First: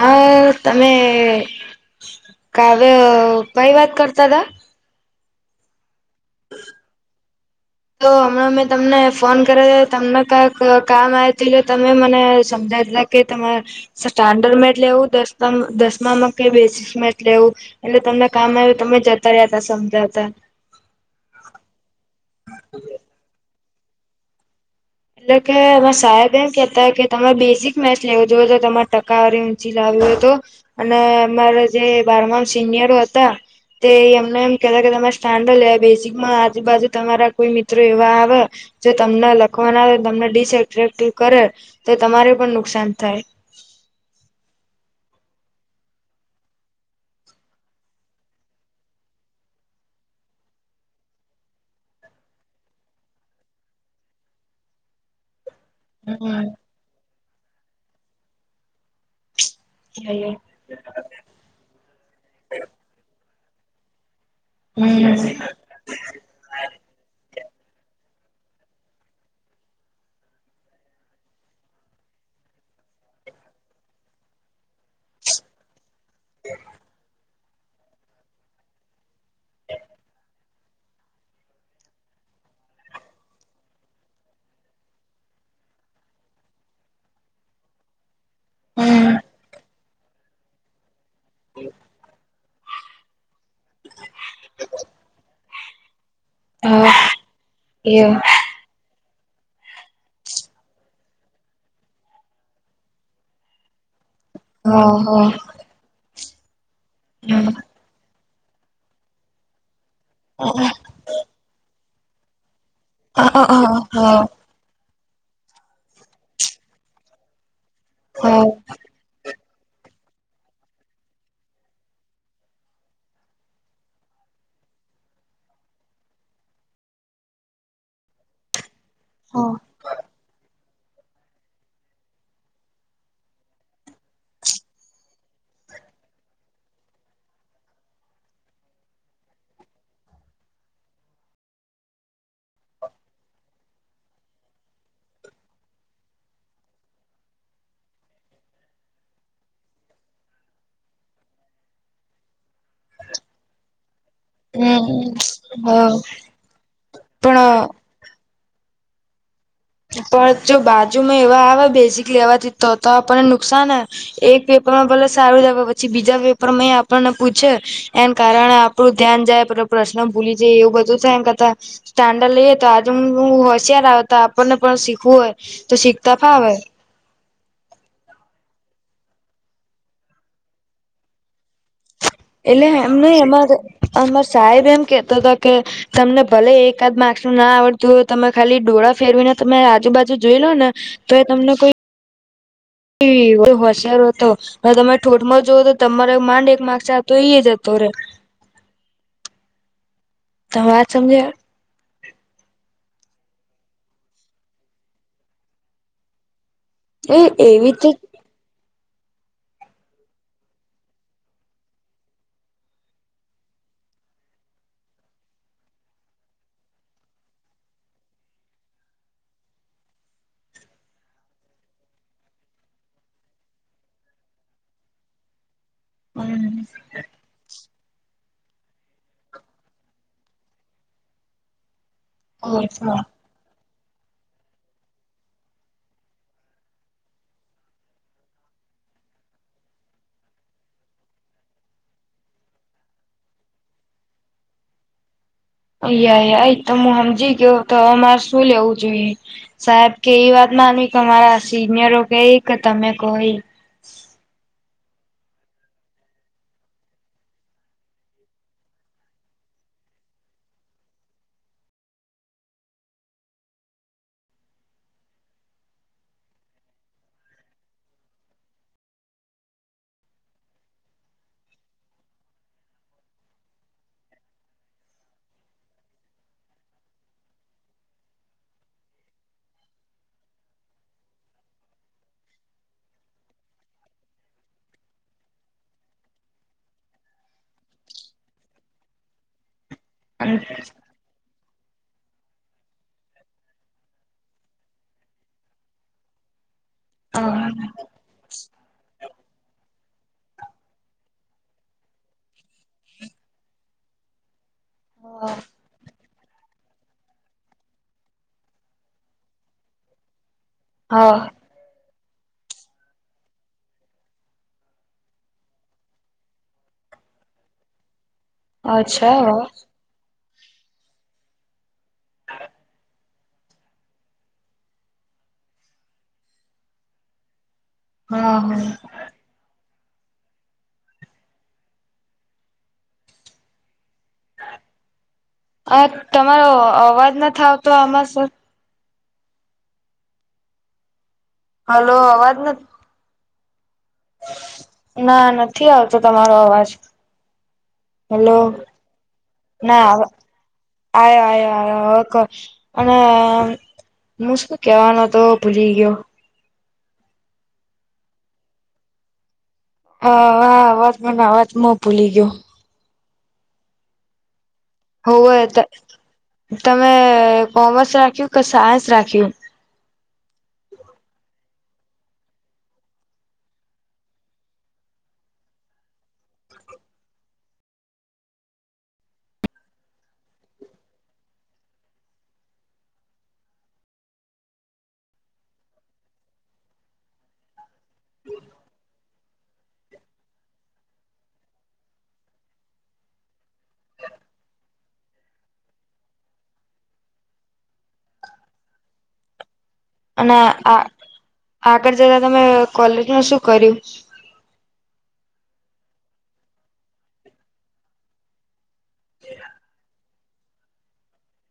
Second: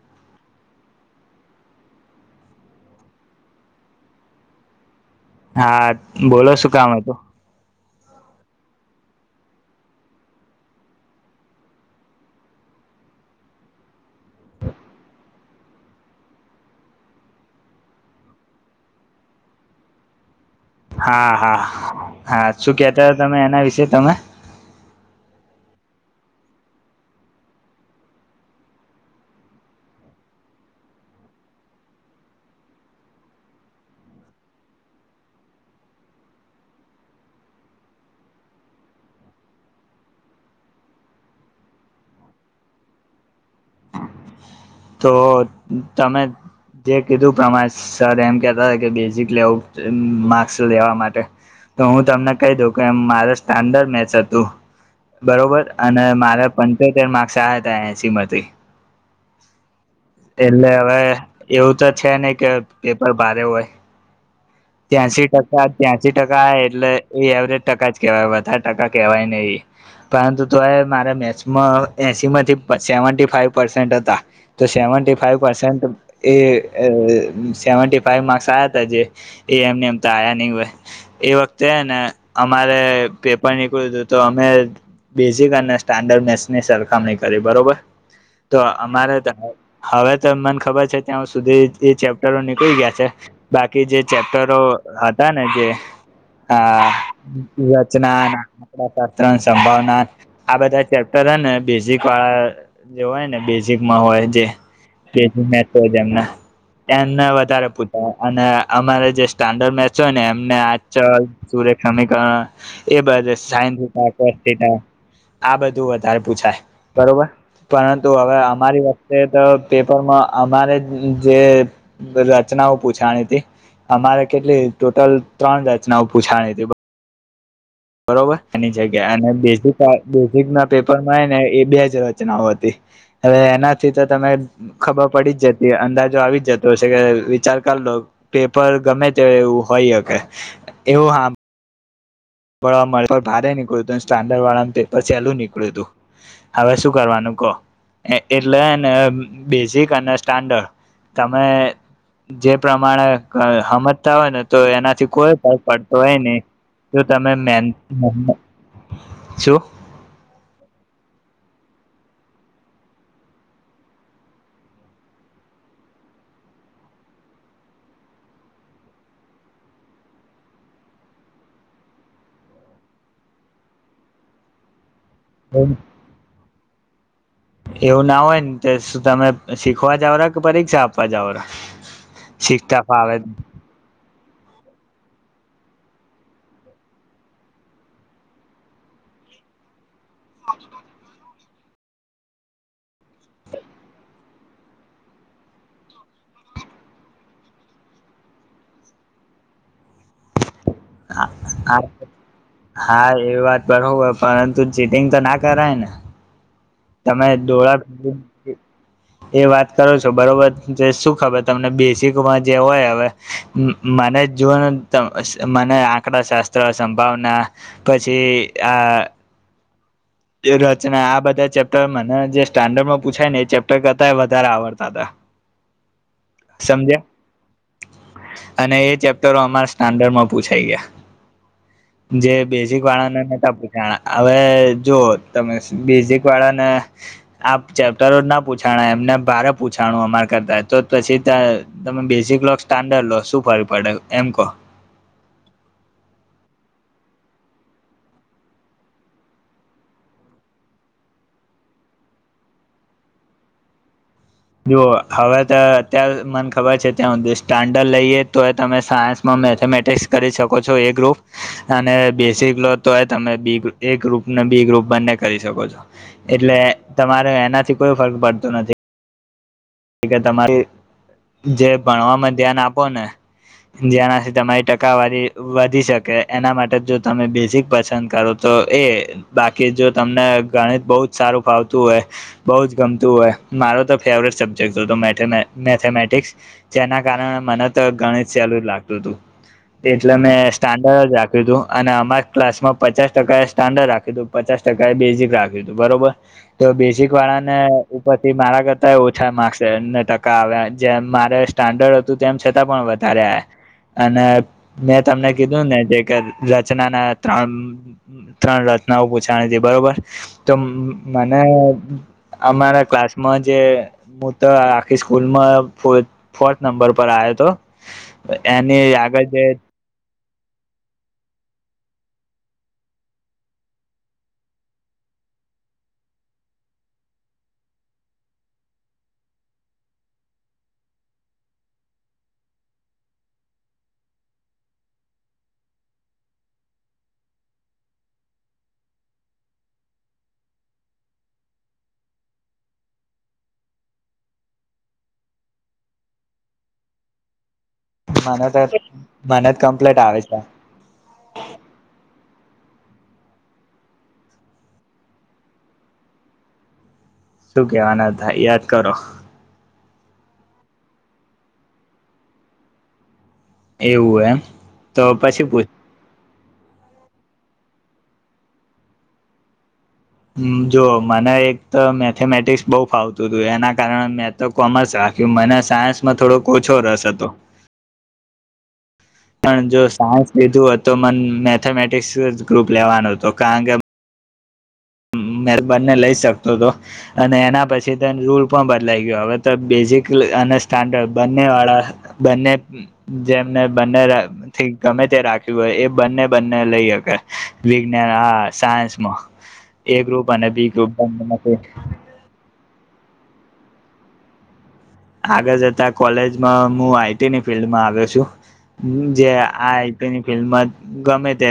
હા તમે કાવ્યભાઈ વાત કરતા હતાા હા બોલો છું કામ હો તોું તો હમણાં મેં તમને ફોન કર્યો તમને કક કામ આવ તુંટલે તમે મને સમજાવતા કે તમારે સ્ટાન્ડર્ડ મે જ લેવું દસમામાં કે બેસીસમાં જ લેવું એટલે તમને કામ આવ તમે જતા રહ્યાતા સમજાતા હા હા હા શું કેતા તમે એના વિશે જે તમે એટલે કે અ સાહેબ એમ કેતા કે તમારે બેઝિક મેચ લેવો જોવ તો તમારે ટકાવારી ઊંચી લાવ્યો હતો અને અમારા જે બારમામ સિનિયરો હતા તે એમને એમ કેતા કે તમારે સ્ટાન્ડર્ડ લેવા બેઝિક આજુબાજુ તમારા કોઈ મિત્રો એવા આવે જો તમને લખ પખવાના આવે તમને ડિસએટ્રેક્ટિવ કરે તો તમારે પણ નુકસાન થાય તો તમે જે કીધું પ્રમાણે સર એમ કેહેતા હતા કે બેઝિક લેવું માર્ક્સ લેવા માટે તો હું તમને કહી દઉ કે મારે સ્ટાન્ડર્ડ મેચ હતું બરોબર અને મારા પંચોતેર માર્ક્સ આાય શ્રીમતી એટલે હવે એવું તો છે નને કે પેપર બારે હોય હમ ત્યાસીી હમ ટકા ત્યાસી ટકા આ એટલે એ એવરેજ ટકા છે કેવાય વધારે ટકા કેવાય નહી પરંતુ તો મારે મે એસીમાંથી સેવી ફાઈવ પસેન્ટ હતા તો સેવન્ટી ફાઈવ પર્સેન્ટ એ સેવન્ટી ફાઈવ માર્ક્સ આ્યા હતા જે એ એમને એમ તો આયા નહ હોય એ વખતે ને અમારે પેપર નીકળ્યું હતું તો અમે બેઝિક અને સ્ટાન્ મેની સરખામણી કરી બરોબર તો અમારે હમ ત હવે તો મને ખબર છે ત્યાં સુધી એ ચેપ્ટરો થી ગ છે બાકી જે ચેપ્ટરો હતા ને જે હા એ હ હાચના ના ત્રણ સંભાવના આ બધા ચેપ્ટર હોને બેઝિક વાળા જે હોય ને બેઝિકમાં હોય હ એમના ત્યા ના વધારે પૂતા અને અમારે જે સ્ટાન્ડર્ડ મેચ ને એમને આ સુર શમિકા એ બ સાયન્ટા કોસ્ટટા આ બધું વધારે પૂછાય બરોબર પરંતુ હ હ હવે અમારી વત પેપરમાં અમારે જે રચનાઓ પૂછાવાની તી અમારે કેટલી ટોટલ ત્રણ રચનાઓ પૂછાની તી બરોબર અને [unintelligible] પેપર મળે ને એ બે જ રચનાઓ હતી હવે એનાથી તો તમે ખબર પડી જ જતી અંદાજો આવી જ જતો હશે કે વિચાર કર લો પેપર ગમે તે એવું હોય હકે એવું હા ભવા મળ ભારે નીકળ્યું હતું સ્ટાન્ડર્ડ વાળાનું પેપર ચેલું નીકળ્યું હતું હવે શું કરવાનું કહો એટલે હેને બેઝિક અને સ્ટાન્ડર્ડ તમે જે પ્રમાણે હમજ હોય ને તો એનાથી હમ કોઈ પગ હ પડતો હે ને તમે મેન પણ શું પણ જો બાજુમાં એવા આવે બેઝિકલી લેવાથી તો તો આપણને નુકસાન એક પેપર માં ભલે સારું જ પછી બીજા પેપરમાં આપણને પૂછે એમ કારણે આપણું ધ્યાન જાય પે પ્રશ્ન ભૂલી જાય એવું બધું થાય એમ કરતા સ્ટાન્ડર્ડ લઈએ તો આજે હું હોશિયાર આવતા આપને પણ શી હોય તો શીખતા ફાવે એવું ના હોય ને શું તમે શીખવા જાવરા કે પરીક્ષા આપવા જાવરા એટલે એમ ન એમા જ સાહેબ એમ કેતો હતો કે તમને ભલે એકાદ માર્સું ના આવડતુંય તમે ખાલી ડોળા ફેરવીને તમે આજુબાજુ જોઈ લો ને તો એ તમને કોઈ હોશિયારો હતો હ તમે ઠોઠમાં જોઓ તો તમારો માંડ એક મારસાલતો ઈ જતો રે તમેં વાત સમજે હા એવી વાત બરોબર પણ પરંતુ ચીટિંગ તો ના કરાય ને એ તમે એવી ડોડા તો એ વાત કરો છો બરોબર શું ખબર તમને બેઝિકમાં જે હોય હવે મને જોનું મને આંકડા શાસ્ત્ર સંભાવના પછી આ રચના આ બધા ચેપ્ટર મને જે સ્ટાન્ડર્ડમાં પૂછાય ને એ ચેપ્ટર કરતા વધારે આવડતા હતા હમ સમજ્યા અને એ ચેપ્ટરો અમારા સ્ટાન્ડર્ડમાં પૂછાઈ ગયા જે બેઝિક અચ્છા વાળાને નેતા આવેવે જો તમે બેઝિક વાળા ને આ ચેપ્ટરો ના પૂછાણા એમને ભારે પૂછાણું અમારા કરતા તો પછી તમે બેઝિક લો સ્ટાન્ડર્ડ લો શું ફર પડે એમ કહો અ ય તો હું સમજી ગયો તો અમારે શું લેવું જોઈએ સાહેબ કે એ વાત માનવી કે અમારા સિનિયરો કેય કે તમે કો એ જોુઓ હવે તો અત્યારે મને ખબર છે ત્યાં સ્ટાન્ડર્ડ લઈએ તો એ તમે સાયન્સમાં મેથેમેટિક્સ કરી શકો છો એ ગ્રુપ અને બેસિક લો તો એ તમે એ ગ્રુપને બી ગ્રુપ બંને કરી શકો છો એટલે તમારે એનાથી કોઈ ફર્ક પડતો નથી કે તમારી જે ભણવામાં ધ્યાન આપો ને જેનાથી તમારી ટકાવારી વધી શકે એના માટે જો તમે બેઝિક પસંદ કરો તો એ બાકી જો તમને ગણિત બહુ જ સારું ફાવતું હોય બહ જ ગમતું હોય મારો તો ફેવરેટ સબ્જ મેથેમે માથેમૅટિક્સ જેના કારણે મને તો ગણિત સહેલુંજ લાગતું તું એટલે મેં સ્ટાન્ડર્ડ જ રા ું અને અમારા ક્લાસમાં પચાસ ટકા સ્ટાન્ડર્ડ રાખ્યું હતું પચાસ ટકા એ બેઝિક રાખ્યું હતું બરોબર તો બેઝિક વાળાને ઉપરથી મારા કરતા ઓછા અ માર્સ ટકા આવ જેમ મારે સ્ટાન્ડર્ડ હતું તેમ છતાં પણ વધારે આ અને મેં તમને કીધું ને જે કે રચના ના ત્રણ ત્રણ રચનાઓ પૂછાની હતી બરોબર તો મ હા મને અમારા ક્લાસમાં જે હું તો આખી સ્કૂલમાં ફ ફોર્થ નંબર પર આવયો હતો એની અચ્છા આગળ જે હા હા આ તમારો અવાજ નથી આવતો આમાં સર હલો અવાજ નથી ના નથી આવતો તમારો અવાજ હલો માનત માનત ના કમ્પ્લેટ આવ આવે છે આ્યો આ હ કર અને હું શું કેવાનો તો ભૂલી ગયો શું કેવાના ભા યાદ કરો હા હા અવાજમાંને અવાજ મો ભૂલી ગયો એવું એમ તો હોવે પછી પૂછ તમે કોમર્સ રાખ્યું કે સાયન્સ રાખ્યું જો મને એક તો મેથેમેટિક્સ બહુ ફાવતું હતું એના કારણે મેં તો કોમર્સ રાખ્યું મને સાયન્સમાં થોડો ઓછો રસ હતો પણ જો સાયન્સ લીધું હોત તો મને મેથેમેટિક્સ જ ગ્રુપ લેવાનો હતો કારણ કે બંને લઈ શકતો હતો અને એના પછી તે રૂલ પણ બદલાઈ ગયો હવે તો બેઝિક અને સ્ટાન્ડર્ડ બંને વાળા બંને જેમને બંનેથી ગમે તે રાખ્યું હોય એ બંને બંને લઈ હકે વિજ્ઞાન હા સાયન્સમાં એ ગ્રુપ અને બી આ ગ્રુપ બંને આગળ જતા તમે કોલેજ ન શું કર્યું આગળ જતા કોલેજમાં હું આઈટીની ફિલ્ડમાં આવ્યો છું જે આ આઈટીની ફિલ્ડમાં ગમે તે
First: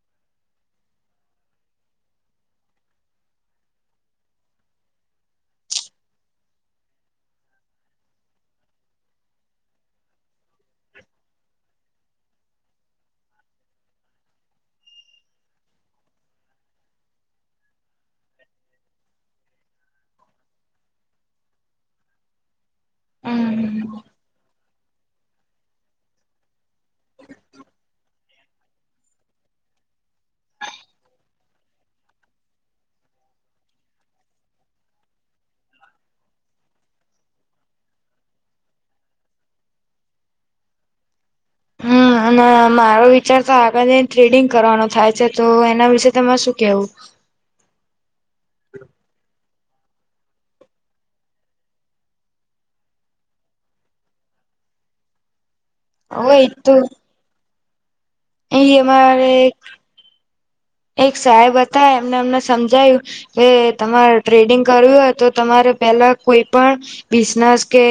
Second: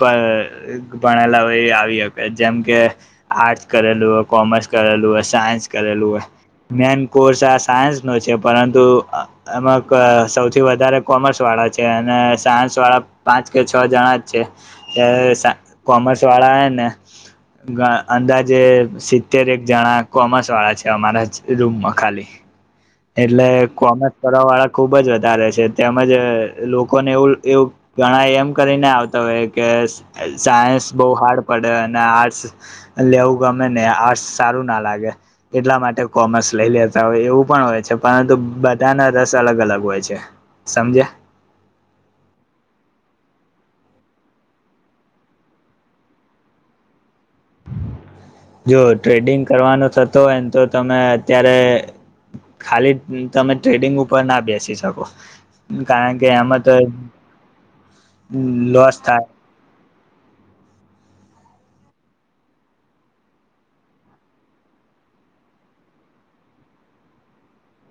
ભણેલા એ આવી શકે જેમકે આર્ટસ કરેલું હોય કોમર્સ કરેલું હોય સાયન્સ કરેલું હોય મેન કોર્સ આ સાયન્સનો છે પરંતુ એમાં ક સૌથી વધારે કોમર્સવાળા છે અને સાયન્સવાળા પાંચ કે છ જણા જ છે એ્યારે સા કોમર્સવાળા ને અંદાજે સિત્તેર એક જણા કોમર્સવાળા છે અમારા જ રૂમમાં ખાલી એટલે કોમર્સ કરવા વાળા ખુબ જ વધારે છે તેમજ લોકોને એવું એવું ઘણા એમ કરીને આવતા હોય કે સાયન્સ બહુ હાર્ડ પડે અને આર્ટસ લેવું ગમે ને આર્ટસ સારું ના લાગે એટલા માટે કોમર્સ લઈ લેતા હોય એવું પણ હોય પરંતુ બધાના રસ અલગ અલગ હોય છે સમજે હમ અને મારો વિચાર તો આગળ ટ્રેડિંગ કરવાનો થાય છે તો એના વિશેે તમારે શું કેવું જો ટ્રેડિંગ કરવાનો થતો હોયને તો તમે અત્યારે ખાલી તમે ટ્રેડિંગ ઉપર ના બેસી શકો કારણ કે એમાં તો હ એ અમારે એક સાહેબ હતા એમને અમને સમજાયું કે તમારે ટ્રેડિંગ કરવવી હોય તો તમારે પહેલા કોઈ પણ બિઝનેસ કે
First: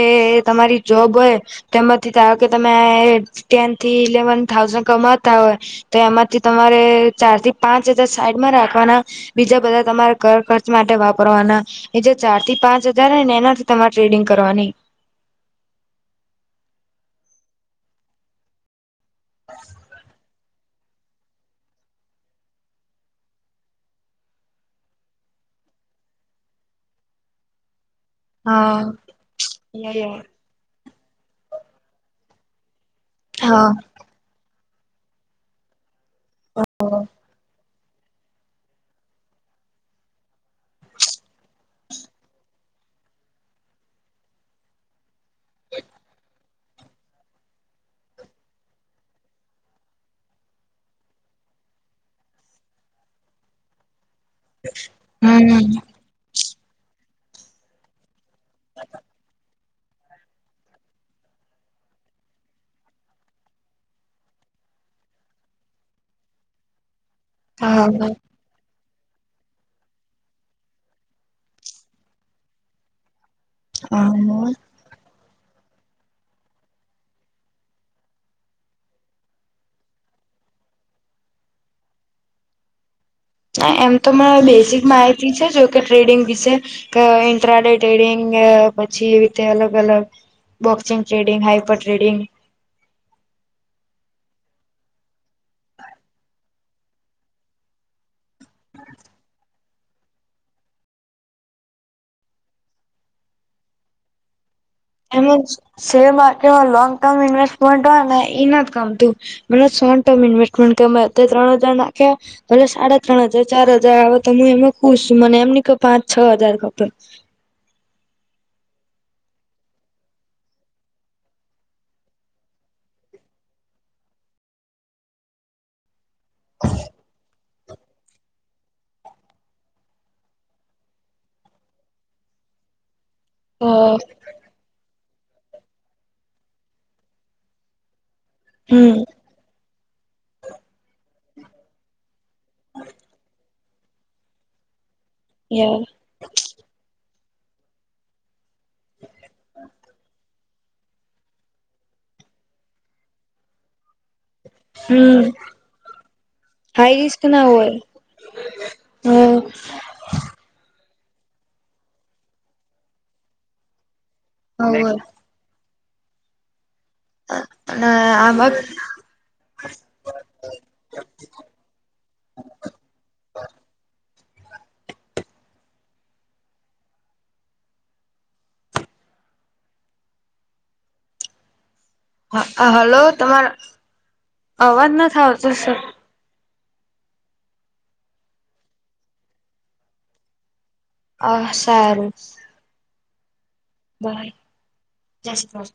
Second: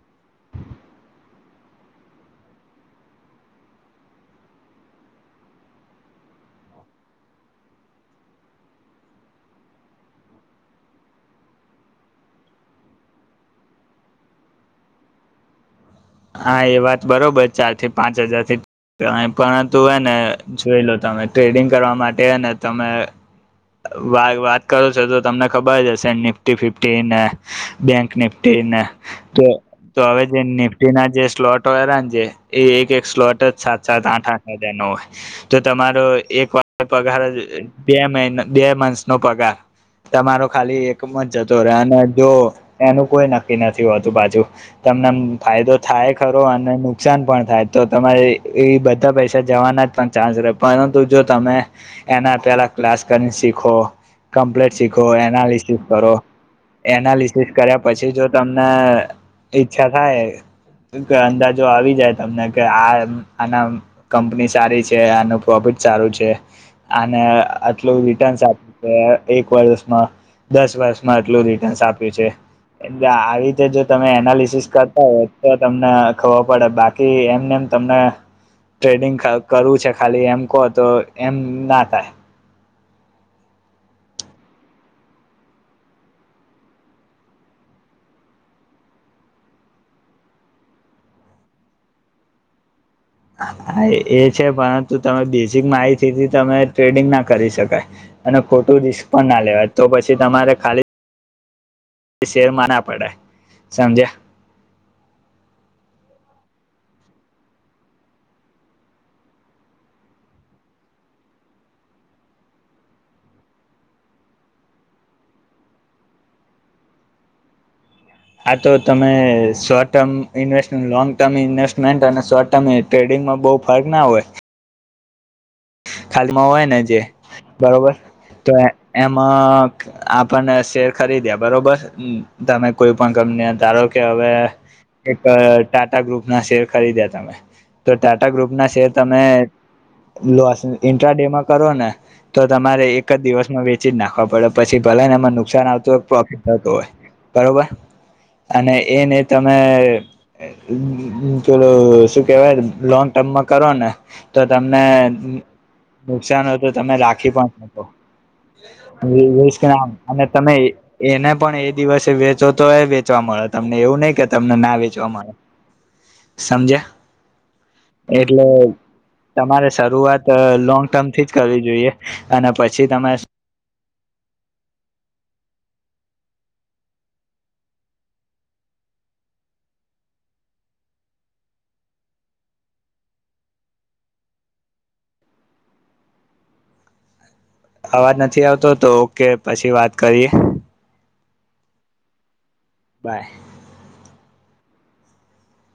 તમારી જોબ હોય તેમાંથી ધારો કે તમે ટેન થી ઇલેવન થાઉઝન્ કમાતા હોય તો એમાંથી તમારે ચાર થી પાંચ હજાર સાઈડમાં રાખવાના બીજા બધા તમારા ઘ ખર્ચ માટે વાપરવાના એ જે ચાર થી પાંચ હજાર ને એનાથી તમારે ટ્રેડિંગ કરવાની હા એ વાત બરોબર ચાર થી પાંચ હજાર થી પરંતુ હ ને જોઈ લો તમે ટ્રેડિંગ કરવા માટે હને તમે વા વાત કરો છો તો તમને ખબર જ હશે નિફ્ટી ફિફ્ટી ને બેંક નિફ્ટી હા ના તો યા હવે નિફ્ટ એના જે સ્લોટરા જે એ એક એક સ્લોટ યા તાં ન હોય તો તમારો એક વાર પગાર બે મહિનો બે મંથ નો પગાર તમારો ખાલી એકમ જ જતો રે અને જો એનું કોઈ નક્કી નથી હોતું બાજુ તમને ફાયદો થાય ખરો અને નુકસાન પણ થાય તો તમારે એ બધા પૈસા જવાના જ પણ ચાન્સ રહે પરંતુ જો તમે એના પેલા ક્લાસ કરીને શીખો કમ્પ્લેટ શીખો હા એનાલિસિસ કરો એનાલિસિસ કર્યા પછી જો તમને ઈ્છા થાય કે અંદાજો આવી જાય તમને કે આ આના કંપની સારી છે આનું પ્રોફિટ સારું છે અને આટલું હમ રિટર્નસ આપ એક વર્ષમાં દસ વર્ષમાં આટલું રિટર્ન્સ આપ્યું છે એટલે રીતે જો તમે હા એનાલિસિસ કરતા હોય તો તમને ખબર પડે બાકી એમને એમ તમને ટ્રેડિંગ કરવું છે ખાલી એમ કહો તો એમ ના થાય ના એમ તો મને બેઝિક માહિતી છે જો કે ટ્રેડિંગ વિશે ઇન્ટ્રાડે ટ્રેડિંગ પછી એ રીતે અલગ અલગ બોક્સિંગ ટ્રેડિંગ હાઈપર ટ્રેડિંગ હા એ છે પરંતુ તમે બેઝિક માહિતીથી તમે ટ્રેડિંગ ના કરી શકાય અને ખોટું રિસ્ક પણ ના લેવાય તો પછી તમારે ખાલી શેરમાં ના પડે સમજ્યા એમ શેર માર્કેટમાં લોંગ ટર્મ ઈન્વેસ્ટમેન્ટ હોય ને એ ના જ ગામતું મ શોર્ટ ટર્મ ઇન્વેસ્ટમેન્ટ કેમે ત્રણ હજાર નાખ્યા ભલે સાડા ત્રણ હજાર ચાર હજાર આવે તો હું એમાં ખુશ છું મને એમની કે પાંચ છ હજાર ખપે આા તો તમે short term investment long term investment અને શોર્ટ ટર્મ ટ્રેડિંગમાં બહુ ફર્ક ના હોય ખાલીમાં હોય ને જે બરોબર તો એમાં આપને શેર ખરીદ્યા બરોબર તમે કોઈ પણ ગમને અ ધારો કે હવે એક ટાટા ગ્રુપ ના શેર ખરીદ્યા તમે તો ટાટા ગ્રુપના શેર હમ તમે લોસ ઇન્ટ્રા ડે માં કરો ને તો તમારે એક જ દિવસમાં વ પ નાખવા પડે પછી ભલા ને એમાં નુકસાન યાર આવતો હોય પ્રોફિટ થતો હોય બરોબર અને એને તમે કેેલો શું કેવાય લોંગ ટર્મમાં કરો ને તો તમને હમ નુકસાન હોય તો તમે હાઈ રિસ્ક રાખી ના હોય પણકો હ ના અને તમે એને પણ એ દિવસે વેચો તો એ વેચવા મળે તમને એવું નહ કે તમને ના હોય વેચવા મળે સમજે અને એટલે આમાં તમારે શરૂઆત લોંગ ટર્મથી જ કરવી જોઈએ અને પછી તમે હ હલો તમારા અવાજ નથી આવતો સર અવાજ નથી આવતો તો ઓકે પછી વાત કરીએ હ સારું બાય જય શ્રી